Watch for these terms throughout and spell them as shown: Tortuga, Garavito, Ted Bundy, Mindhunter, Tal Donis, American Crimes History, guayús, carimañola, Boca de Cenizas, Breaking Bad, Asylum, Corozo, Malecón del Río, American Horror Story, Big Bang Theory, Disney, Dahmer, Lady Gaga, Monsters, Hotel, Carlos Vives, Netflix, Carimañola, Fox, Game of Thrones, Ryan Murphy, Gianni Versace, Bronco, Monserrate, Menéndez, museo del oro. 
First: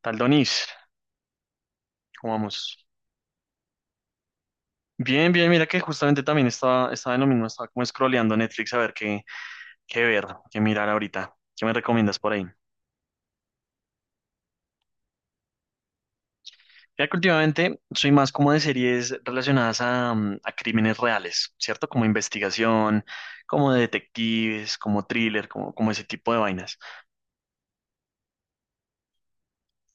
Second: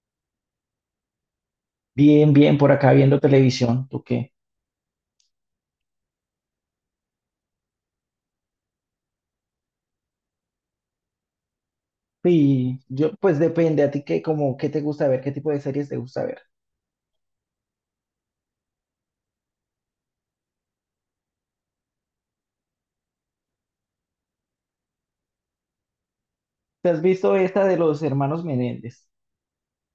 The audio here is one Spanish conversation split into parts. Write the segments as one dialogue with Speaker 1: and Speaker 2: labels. Speaker 1: Tal Donis, ¿cómo
Speaker 2: Bien, bien, por
Speaker 1: vamos?
Speaker 2: acá viendo televisión, ¿tú qué?
Speaker 1: Bien, bien, mira que justamente también estaba en lo mismo, estaba como scrolleando Netflix a ver qué, qué ver, qué mirar ahorita. ¿Qué me recomiendas por ahí?
Speaker 2: Y yo, pues depende, a ti qué, como, qué te gusta ver, qué tipo de series te gusta ver.
Speaker 1: Ya que últimamente soy más como de series relacionadas a a crímenes reales, ¿cierto? Como investigación, como de detectives, como thriller, como ese tipo de vainas.
Speaker 2: ¿Te has visto esta de los hermanos Menéndez?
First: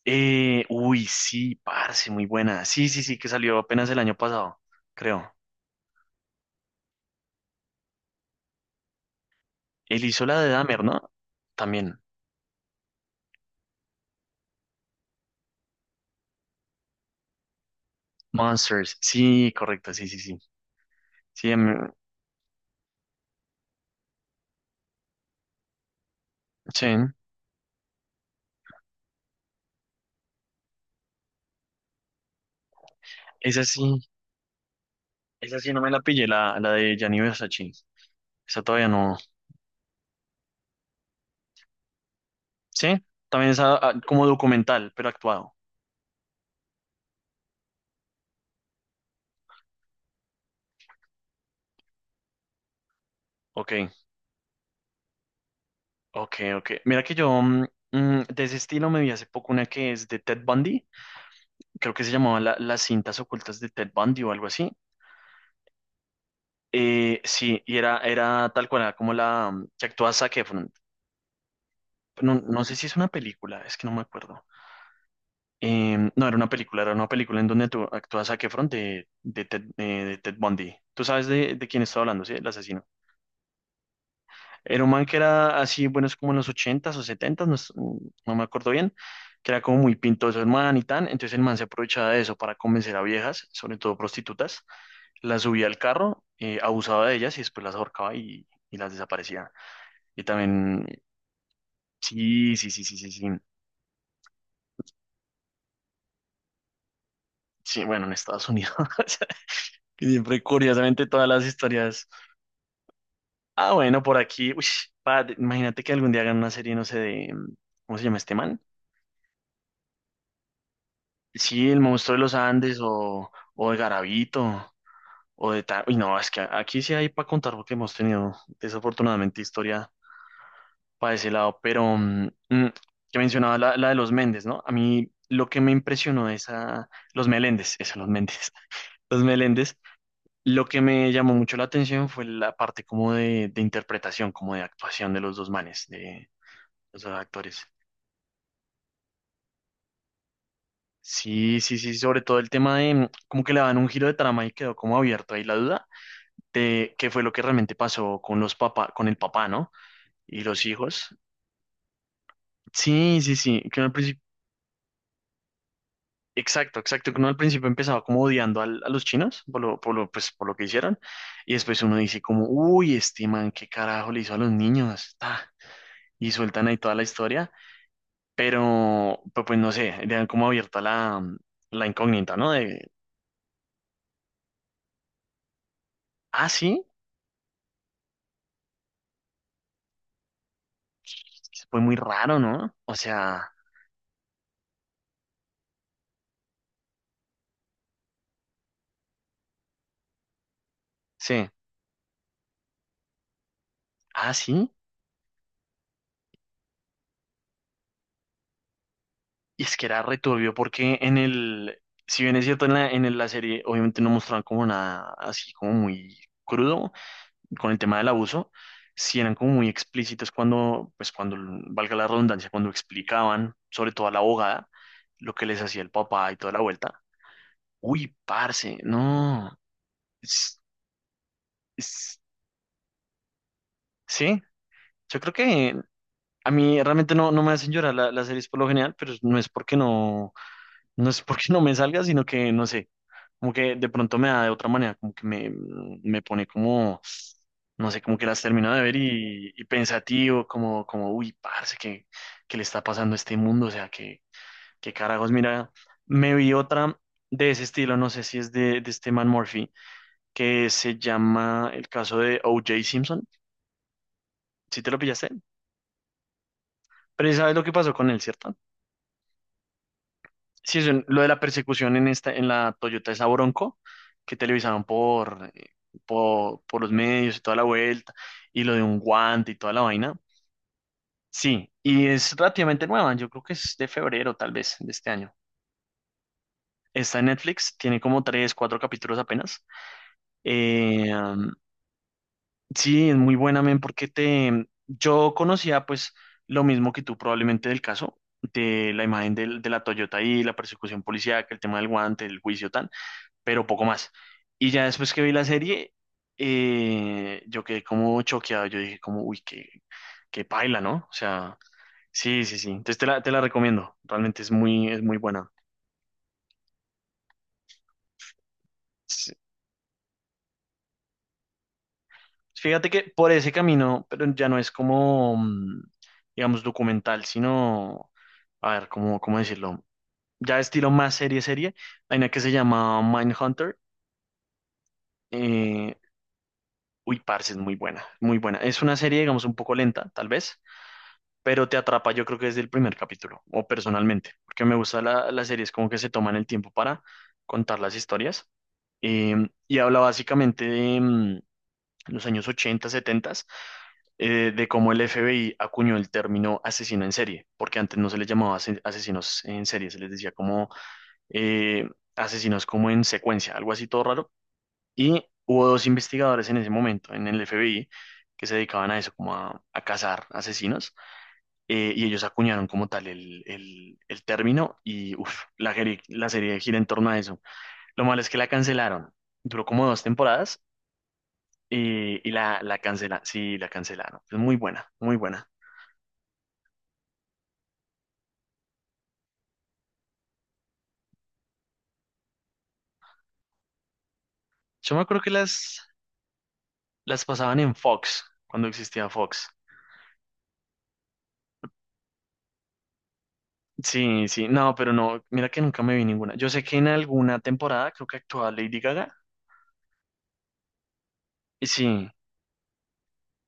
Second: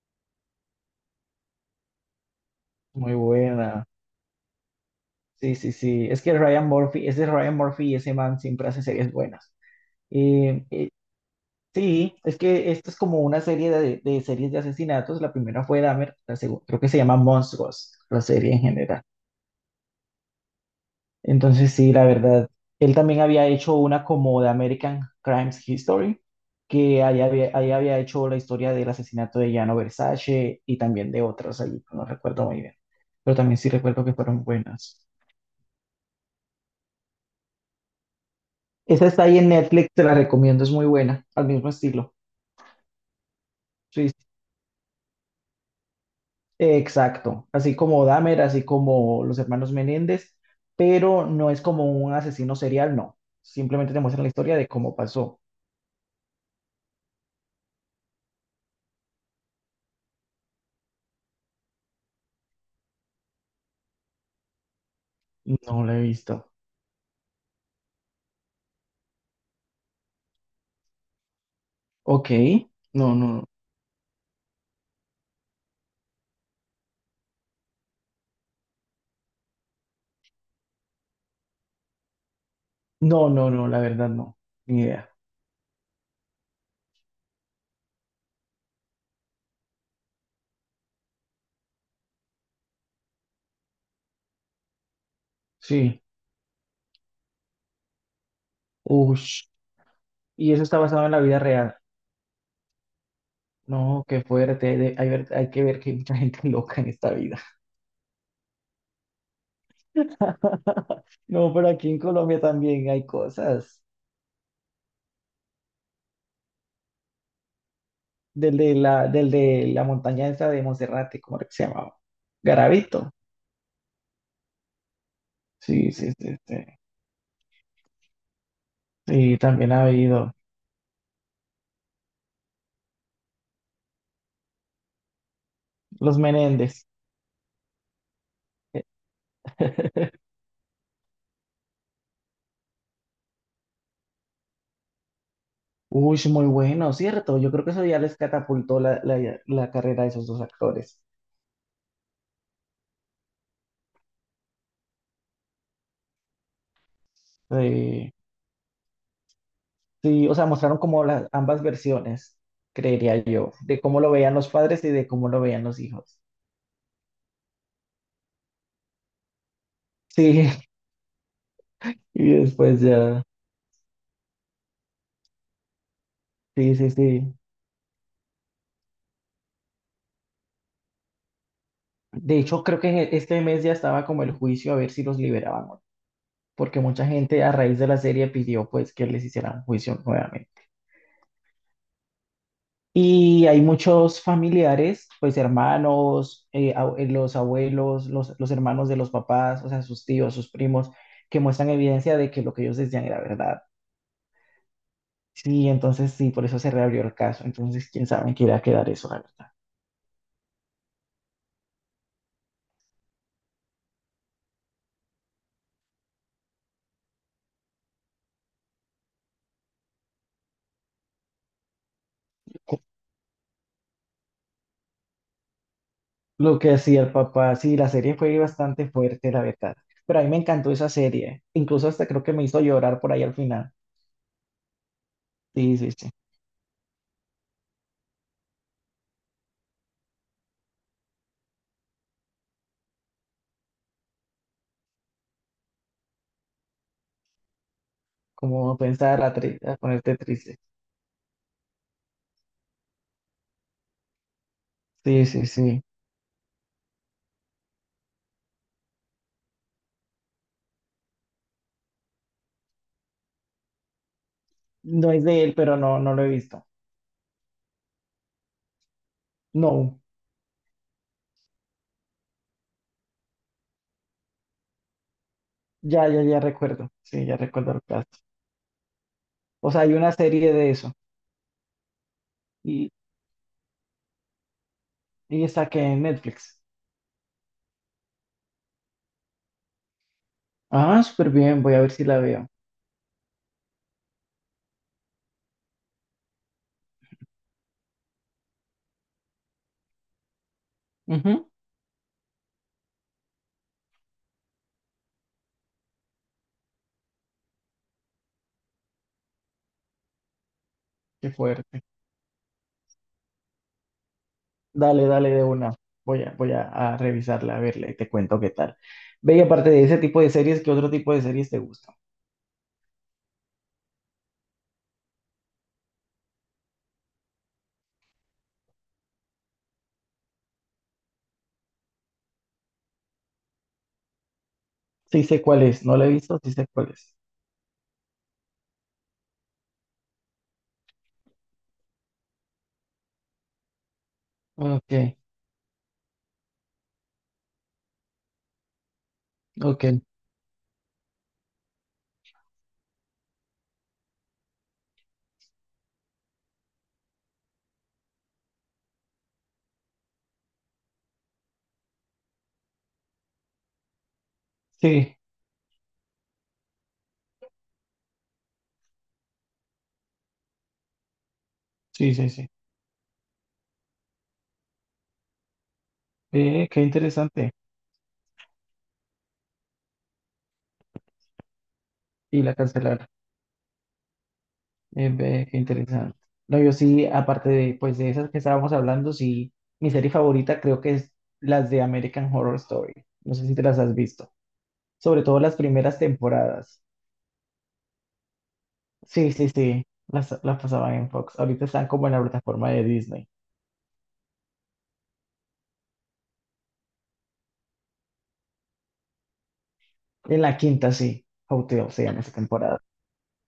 Speaker 1: Uy, sí, parce, muy buena. Sí, sí,
Speaker 2: Muy
Speaker 1: sí, que salió
Speaker 2: buena.
Speaker 1: apenas el año pasado, creo.
Speaker 2: Sí, sí, sí. Es que Ryan Murphy, ese Ryan Murphy y ese man siempre hace series buenas.
Speaker 1: Él hizo la de
Speaker 2: Eh,
Speaker 1: Dahmer,
Speaker 2: eh,
Speaker 1: ¿no? También.
Speaker 2: sí, es que esto es como una serie de series de asesinatos. La primera fue Dahmer, la segunda, creo que se llama Monstruos, la serie en
Speaker 1: Monsters,
Speaker 2: general.
Speaker 1: sí, correcto, sí, sí, sí. Sí, a
Speaker 2: Entonces, sí, la verdad, él también había hecho una como de American Crimes History,
Speaker 1: sí.
Speaker 2: que ahí había hecho la historia del asesinato de Gianni Versace y también de otros allí, no recuerdo muy bien, pero también
Speaker 1: Esa
Speaker 2: sí
Speaker 1: sí,
Speaker 2: recuerdo que fueron buenas.
Speaker 1: esa sí no me la pillé, la de Gianni Versace. Esa todavía
Speaker 2: Esa
Speaker 1: no.
Speaker 2: está ahí en Netflix, te la recomiendo, es muy buena, al mismo estilo.
Speaker 1: Sí, también esa ah,
Speaker 2: Sí,
Speaker 1: como documental, pero actuado.
Speaker 2: exacto, así como Dahmer, así como los hermanos Menéndez, pero no es como un asesino serial, no.
Speaker 1: Ok,
Speaker 2: Simplemente te muestran la historia de cómo pasó.
Speaker 1: ok, ok. Mira que yo mm, mm, de ese estilo me vi hace poco una que es de Ted Bundy. Creo que se llamaba Las cintas ocultas de Ted Bundy o algo así.
Speaker 2: No la he visto.
Speaker 1: Sí, y era, era tal cual, era como la mm, que actúa Zac Efron.
Speaker 2: Ok,
Speaker 1: No, no sé si es una
Speaker 2: no, no.
Speaker 1: película, es que no me acuerdo. No, era una película en donde tú actúas a Efron Ted, de Ted Bundy. Tú sabes de quién estaba hablando, ¿sí? El asesino.
Speaker 2: No, no, no, la verdad no. Ni
Speaker 1: Era un man
Speaker 2: idea.
Speaker 1: que era así, bueno, es como en los ochentas o setentas no, no me acuerdo bien, que era como muy pintoso el man y tan. Entonces el man se aprovechaba de eso para convencer a viejas, sobre todo prostitutas, las subía al
Speaker 2: Sí.
Speaker 1: carro, abusaba de ellas y después las ahorcaba y las
Speaker 2: Ush.
Speaker 1: desaparecía. Y
Speaker 2: Y eso está
Speaker 1: también,
Speaker 2: basado en la vida real.
Speaker 1: sí, sí, sí, sí, sí, sí.
Speaker 2: No, qué fuerte. Hay, hay que ver que hay mucha gente loca en esta vida.
Speaker 1: Sí, bueno, en Estados Unidos. Que siempre, curiosamente, todas las
Speaker 2: No, pero aquí en
Speaker 1: historias.
Speaker 2: Colombia también hay
Speaker 1: Ah,
Speaker 2: cosas.
Speaker 1: bueno, por aquí. Uy, padre, imagínate que algún día hagan una serie, no sé, de. ¿Cómo se llama este man?
Speaker 2: Del de la montaña esa de Monserrate, ¿cómo era que se
Speaker 1: Sí, El
Speaker 2: llamaba?
Speaker 1: Monstruo de los Andes,
Speaker 2: Garavito.
Speaker 1: o de Garavito o de tal.
Speaker 2: Sí,
Speaker 1: Uy,
Speaker 2: sí,
Speaker 1: no, es
Speaker 2: sí,
Speaker 1: que
Speaker 2: sí.
Speaker 1: aquí sí hay para contar porque hemos tenido
Speaker 2: Sí,
Speaker 1: desafortunadamente
Speaker 2: también ha
Speaker 1: historia
Speaker 2: habido.
Speaker 1: para ese lado. Pero mm, mm, que mencionaba la de los Méndez, ¿no? A mí lo que me
Speaker 2: Los
Speaker 1: impresionó de
Speaker 2: Menéndez.
Speaker 1: esa. Los Meléndez, eso, los Méndez.
Speaker 2: Eh,
Speaker 1: Los Meléndez. Lo que me llamó mucho la atención fue la parte como de interpretación, como de actuación de los dos manes,
Speaker 2: Uy,
Speaker 1: de
Speaker 2: muy bueno,
Speaker 1: los dos
Speaker 2: ¿cierto? Yo creo
Speaker 1: actores.
Speaker 2: que eso ya les catapultó la carrera de esos dos actores.
Speaker 1: Sí, sí, sí, sobre todo el tema de mm, como que le dan un giro de trama y quedó como abierto ahí la duda de qué fue lo que realmente
Speaker 2: Sí.
Speaker 1: pasó con los papá, con el papá, ¿no?
Speaker 2: Sí, o
Speaker 1: Y
Speaker 2: sea,
Speaker 1: los
Speaker 2: mostraron como
Speaker 1: hijos.
Speaker 2: las ambas versiones, creería
Speaker 1: Sí, sí,
Speaker 2: yo,
Speaker 1: sí, que
Speaker 2: de
Speaker 1: uno al
Speaker 2: cómo lo
Speaker 1: principio,
Speaker 2: veían los padres y de cómo lo veían los hijos.
Speaker 1: exacto, exacto, que uno al principio empezaba como odiando a los chinos por lo, pues, por
Speaker 2: Sí,
Speaker 1: lo que hicieron y después uno dice
Speaker 2: y
Speaker 1: como,
Speaker 2: después
Speaker 1: uy,
Speaker 2: ya.
Speaker 1: este man, qué carajo le hizo a los niños, ta, y sueltan
Speaker 2: Sí,
Speaker 1: ahí
Speaker 2: sí,
Speaker 1: toda la
Speaker 2: sí.
Speaker 1: historia, pero, pues no sé, le dan como abierta la, la incógnita,
Speaker 2: De
Speaker 1: ¿no?
Speaker 2: hecho, creo
Speaker 1: De,
Speaker 2: que este mes ya estaba como el juicio a ver si los liberaban, o no,
Speaker 1: ah,
Speaker 2: porque
Speaker 1: sí.
Speaker 2: mucha gente a raíz de la serie pidió pues que les hicieran un juicio nuevamente.
Speaker 1: Fue muy raro, ¿no? O
Speaker 2: Y
Speaker 1: sea,
Speaker 2: hay muchos familiares, pues hermanos, los abuelos, los hermanos de los papás, o sea, sus tíos, sus primos, que
Speaker 1: sí.
Speaker 2: muestran evidencia de que lo que ellos decían era verdad.
Speaker 1: Ah, sí.
Speaker 2: Sí, entonces sí, por eso se reabrió el caso. Entonces, quién sabe en qué irá a quedar eso, la verdad.
Speaker 1: Y es que era returbio porque en el, si bien es cierto, en la, la serie obviamente no mostraban como nada así como muy crudo con el tema del abuso, sí eran como muy explícitos cuando, pues cuando, valga la redundancia, cuando explicaban, sobre todo a la abogada, lo que les hacía el papá y toda
Speaker 2: Lo
Speaker 1: la
Speaker 2: que
Speaker 1: vuelta.
Speaker 2: hacía el papá, sí, la
Speaker 1: Uy,
Speaker 2: serie fue
Speaker 1: parce,
Speaker 2: bastante fuerte, la
Speaker 1: no.
Speaker 2: verdad. Pero a mí me
Speaker 1: Es-
Speaker 2: encantó esa serie. Incluso hasta
Speaker 1: es-
Speaker 2: creo que me hizo llorar por ahí al final.
Speaker 1: sí, yo creo que
Speaker 2: Sí, sí, sí.
Speaker 1: a mí realmente no, no me hacen llorar las series por lo general, pero no es porque no, no es porque no me salga, sino que no sé, como que de pronto me da de otra manera, como que me pone como, no sé, como que las termino
Speaker 2: Como
Speaker 1: de ver
Speaker 2: pensar a,
Speaker 1: y
Speaker 2: a ponerte
Speaker 1: pensativo,
Speaker 2: triste.
Speaker 1: como, uy, parce, ¿qué, qué le está pasando a este mundo? O sea, qué, qué
Speaker 2: Sí,
Speaker 1: carajos,
Speaker 2: sí,
Speaker 1: mira,
Speaker 2: sí.
Speaker 1: me vi otra de ese estilo, no sé si es de este man Murphy, que se llama el caso de O.J. Simpson, ¿si te lo
Speaker 2: No es
Speaker 1: pillaste?
Speaker 2: de él, pero no, no lo he visto.
Speaker 1: Pero ya sabes lo que pasó con él, ¿cierto?
Speaker 2: No,
Speaker 1: Sí, eso, lo de la persecución en esta, en la Toyota esa Bronco, que televisaban por,
Speaker 2: ya
Speaker 1: por los
Speaker 2: recuerdo. Sí,
Speaker 1: medios
Speaker 2: ya
Speaker 1: y toda la
Speaker 2: recuerdo el caso.
Speaker 1: vuelta, y lo de un guante y
Speaker 2: O
Speaker 1: toda la
Speaker 2: sea, hay una
Speaker 1: vaina.
Speaker 2: serie de eso.
Speaker 1: Sí, y es relativamente
Speaker 2: Y,
Speaker 1: nueva, yo creo que es de febrero tal vez de este año.
Speaker 2: y está que en Netflix.
Speaker 1: Está en Netflix, tiene como tres, cuatro capítulos apenas.
Speaker 2: Ah,
Speaker 1: Eh,
Speaker 2: súper
Speaker 1: um,
Speaker 2: bien. Voy a ver si la veo.
Speaker 1: sí, es muy buena, men, porque te, yo conocía pues lo mismo que tú probablemente del caso, de la imagen de la Toyota y la persecución policíaca,
Speaker 2: Ujú.
Speaker 1: el tema del guante, el juicio, tan. Pero poco más. Y ya después que vi la serie, yo quedé como choqueado, yo dije como, uy, qué, qué paila, ¿no? O
Speaker 2: Qué
Speaker 1: sea,
Speaker 2: fuerte.
Speaker 1: sí, sí, sí. Entonces te la recomiendo, realmente es
Speaker 2: Dale,
Speaker 1: muy
Speaker 2: dale de
Speaker 1: buena.
Speaker 2: una. Voy a, voy a, a revisarla, a verla y te cuento qué tal.
Speaker 1: S-
Speaker 2: Ve, y aparte de ese tipo de series, ¿qué otro tipo de series te gusta?
Speaker 1: Fíjate que por ese camino, pero ya no es como, mm, digamos, documental, sino, a ver, ¿cómo, cómo decirlo? Ya estilo más serie, serie. Hay una que se llama Mindhunter.
Speaker 2: Sí sé cuál es,
Speaker 1: Eh,
Speaker 2: no la he visto, sí sé cuál es.
Speaker 1: uy, parce, es muy buena, muy buena. Es una serie, digamos, un poco lenta, tal vez, pero te atrapa yo creo que desde el primer capítulo, o personalmente, porque me
Speaker 2: Ok,
Speaker 1: gusta las series como que se toman el tiempo para contar las historias. Eh, y
Speaker 2: ok.
Speaker 1: habla básicamente de mm, los años 80 70, de cómo el FBI acuñó el término asesino en serie, porque antes no se les llamaba asesinos en serie, se les decía como eh, asesinos como en secuencia, algo así todo raro.
Speaker 2: Sí,
Speaker 1: Y hubo dos investigadores en ese momento en el FBI que se dedicaban a eso, como a cazar asesinos, y
Speaker 2: sí,
Speaker 1: ellos
Speaker 2: sí, sí.
Speaker 1: acuñaron como tal el término y uf, la, la serie
Speaker 2: Ve,
Speaker 1: gira
Speaker 2: qué
Speaker 1: en torno a eso.
Speaker 2: interesante.
Speaker 1: Lo malo es que la cancelaron. Duró como dos temporadas y, y
Speaker 2: Y la
Speaker 1: la, la
Speaker 2: cancelaron.
Speaker 1: cancela, sí, la cancelaron. Es muy buena, muy
Speaker 2: Ve,
Speaker 1: buena.
Speaker 2: qué interesante. No, yo sí, aparte de, pues, de esas que estábamos hablando, sí, mi serie favorita creo que es las de American Horror Story. No sé si te las has visto.
Speaker 1: Yo me acuerdo
Speaker 2: Sobre
Speaker 1: que
Speaker 2: todo las primeras temporadas.
Speaker 1: las pasaban en Fox, cuando existía
Speaker 2: Sí,
Speaker 1: Fox.
Speaker 2: sí, sí, las pasaban en Fox. Ahorita están como en la plataforma de Disney.
Speaker 1: Sí, sí, no, pero no, mira que nunca me vi ninguna. Yo sé que en alguna temporada creo que actuaba Lady Gaga.
Speaker 2: En la quinta, sí,
Speaker 1: Y
Speaker 2: Hotel se
Speaker 1: sí,
Speaker 2: llama esa temporada.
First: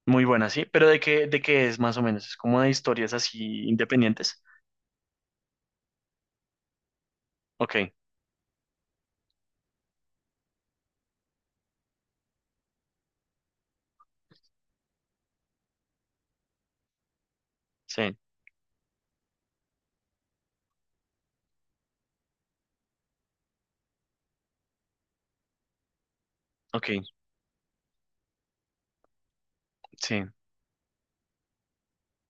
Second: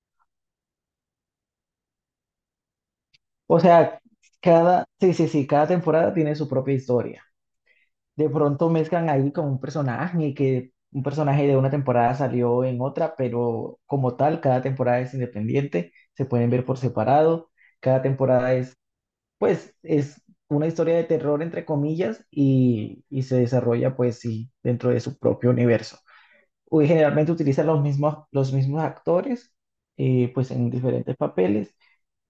Speaker 1: muy buena, sí, pero de qué es más o menos? Es como de historias
Speaker 2: O
Speaker 1: así
Speaker 2: sea,
Speaker 1: independientes.
Speaker 2: cada, sí, sí, sí, cada temporada tiene su propia historia.
Speaker 1: Ok,
Speaker 2: De pronto mezclan ahí con un personaje y que un personaje de una temporada salió en otra, pero como tal, cada temporada es independiente, se pueden ver por separado. Cada
Speaker 1: sí,
Speaker 2: temporada es, pues, es una historia de terror, entre comillas, y se desarrolla, pues, sí, dentro de su propio universo. Uy,
Speaker 1: ok.
Speaker 2: generalmente utilizan los mismos actores,
Speaker 1: Sí.
Speaker 2: pues en diferentes papeles,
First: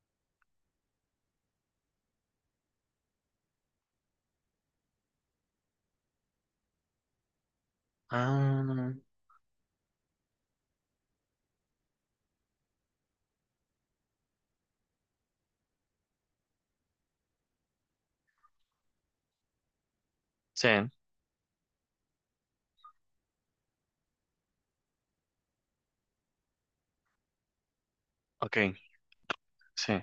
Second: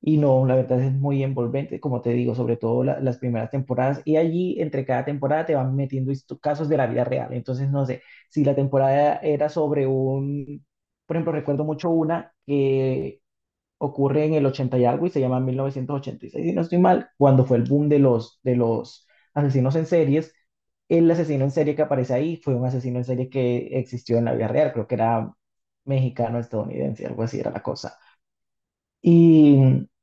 Speaker 2: y no, la verdad es muy envolvente, como te digo, sobre todo las primeras temporadas, y allí entre cada temporada te van metiendo casos de la vida real, entonces no sé, si la
Speaker 1: Ah,
Speaker 2: temporada era sobre un, por ejemplo, recuerdo mucho una que ocurre en el 80 y algo y se llama 1986, si no estoy mal, cuando fue el boom de de los asesinos en series.
Speaker 1: sí,
Speaker 2: El asesino en serie que aparece ahí fue un asesino en serie que existió en la vida real, creo que era mexicano, estadounidense, algo así era la cosa.
Speaker 1: ok,
Speaker 2: Y
Speaker 1: sí,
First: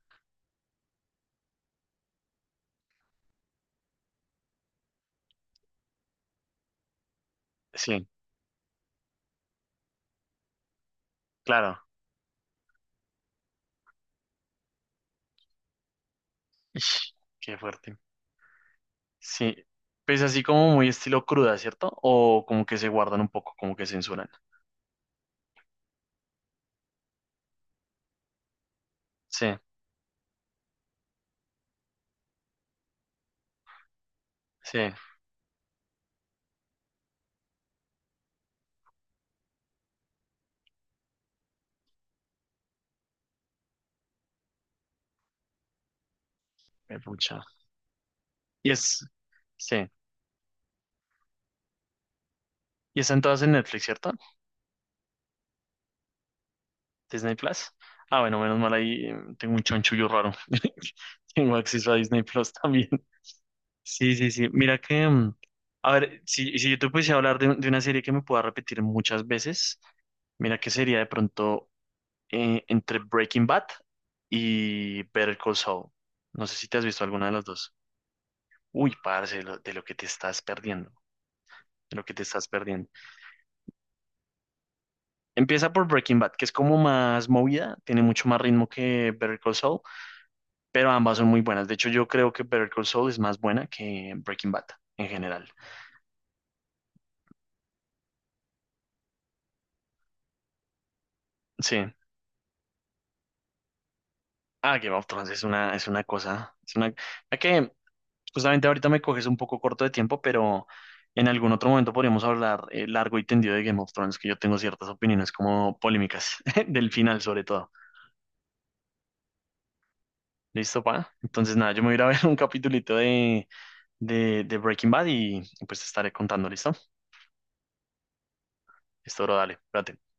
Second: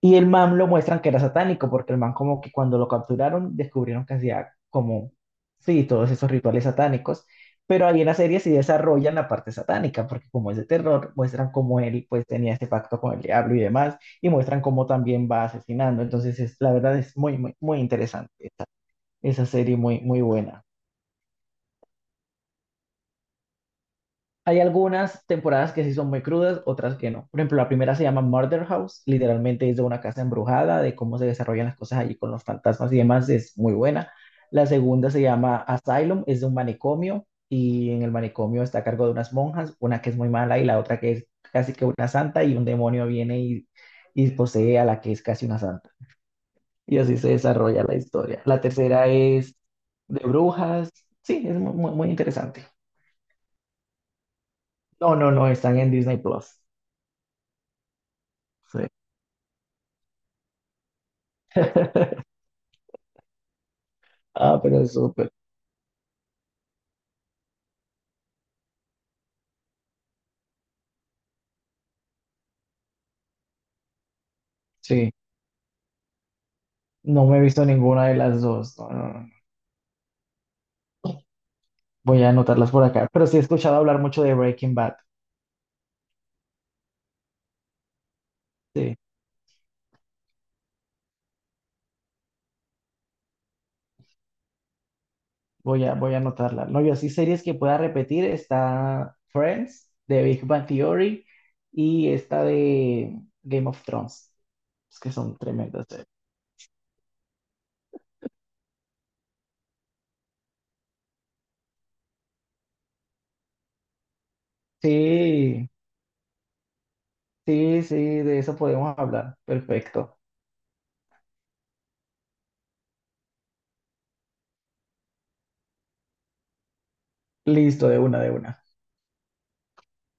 Speaker 2: el man lo muestran que era satánico, porque el man como que cuando lo capturaron descubrieron que hacía como, sí, todos esos rituales satánicos, pero ahí
Speaker 1: sí,
Speaker 2: en la serie sí desarrollan la parte satánica, porque como es de terror, muestran
Speaker 1: claro.
Speaker 2: cómo él pues tenía este pacto con el diablo y demás, y muestran cómo también va asesinando, entonces es, la verdad
Speaker 1: Ish,
Speaker 2: es muy, muy,
Speaker 1: qué
Speaker 2: muy
Speaker 1: fuerte.
Speaker 2: interesante esa, esa
Speaker 1: Sí,
Speaker 2: serie, muy,
Speaker 1: pues
Speaker 2: muy
Speaker 1: así
Speaker 2: buena.
Speaker 1: como muy estilo cruda, ¿cierto? O como que se guardan un poco, como que censuran.
Speaker 2: Hay algunas temporadas que sí son muy crudas, otras que no. Por ejemplo, la primera se llama Murder House,
Speaker 1: Sí,
Speaker 2: literalmente es de una casa embrujada, de cómo se desarrollan las cosas allí con los fantasmas y demás, es muy buena. La
Speaker 1: sí,
Speaker 2: segunda se llama Asylum, es de un manicomio y en el manicomio está a cargo de unas monjas, una que es muy mala y la otra que es casi que una santa y un demonio viene y posee a la que es casi una santa. Y
Speaker 1: me
Speaker 2: así se
Speaker 1: pucha.
Speaker 2: desarrolla la historia. La
Speaker 1: Y es,
Speaker 2: tercera es
Speaker 1: sí,
Speaker 2: de brujas, sí, es muy, muy muy interesante.
Speaker 1: y están todas en Netflix, ¿cierto?
Speaker 2: No, no, no, están en Disney Plus.
Speaker 1: Disney Plus. Ah, bueno, menos mal
Speaker 2: Sí.
Speaker 1: ahí tengo un chonchullo raro. Tengo acceso a Disney Plus también. Sí, sí, sí.
Speaker 2: Ah,
Speaker 1: Mira
Speaker 2: pero es
Speaker 1: que,
Speaker 2: súper.
Speaker 1: mm, a ver, si yo te pudiese hablar de una serie que me pueda repetir muchas veces. Mira que sería de pronto entre Breaking Bad y
Speaker 2: Sí,
Speaker 1: Better Call Saul. No sé si te has visto alguna
Speaker 2: no
Speaker 1: de
Speaker 2: me he
Speaker 1: las
Speaker 2: visto
Speaker 1: dos.
Speaker 2: ninguna de las dos. No,
Speaker 1: Uy,
Speaker 2: no, no.
Speaker 1: parce, de lo que te estás perdiendo, de lo que te
Speaker 2: Voy a
Speaker 1: estás
Speaker 2: anotarlas por
Speaker 1: perdiendo.
Speaker 2: acá. Pero sí he escuchado hablar mucho de Breaking Bad.
Speaker 1: Empieza por Breaking Bad, que es como más movida, tiene mucho más ritmo
Speaker 2: Sí,
Speaker 1: que Better Call Saul, pero ambas son muy buenas. De hecho, yo creo que Better Call Saul es más buena que Breaking Bad en general.
Speaker 2: voy a anotarla. No, yo así series que pueda repetir está Friends, de Big Bang Theory
Speaker 1: Sí.
Speaker 2: y esta de Game of Thrones.
Speaker 1: Ah, Game
Speaker 2: Es
Speaker 1: of
Speaker 2: que
Speaker 1: Thrones
Speaker 2: son tremendas
Speaker 1: es una
Speaker 2: series.
Speaker 1: cosa. Es una... ok, justamente ahorita me coges un poco corto de tiempo, pero en algún otro momento podríamos hablar largo y tendido de Game of Thrones, que yo tengo ciertas opiniones
Speaker 2: Sí,
Speaker 1: como polémicas, del final sobre todo.
Speaker 2: sí, sí, de eso podemos hablar. Perfecto.
Speaker 1: ¿Listo, pa? Entonces nada, yo me voy a ir a ver un capitulito de, de Breaking Bad y pues te estaré contando, ¿listo?
Speaker 2: Listo, de una, de una.
Speaker 1: Listo, bro, dale, espérate.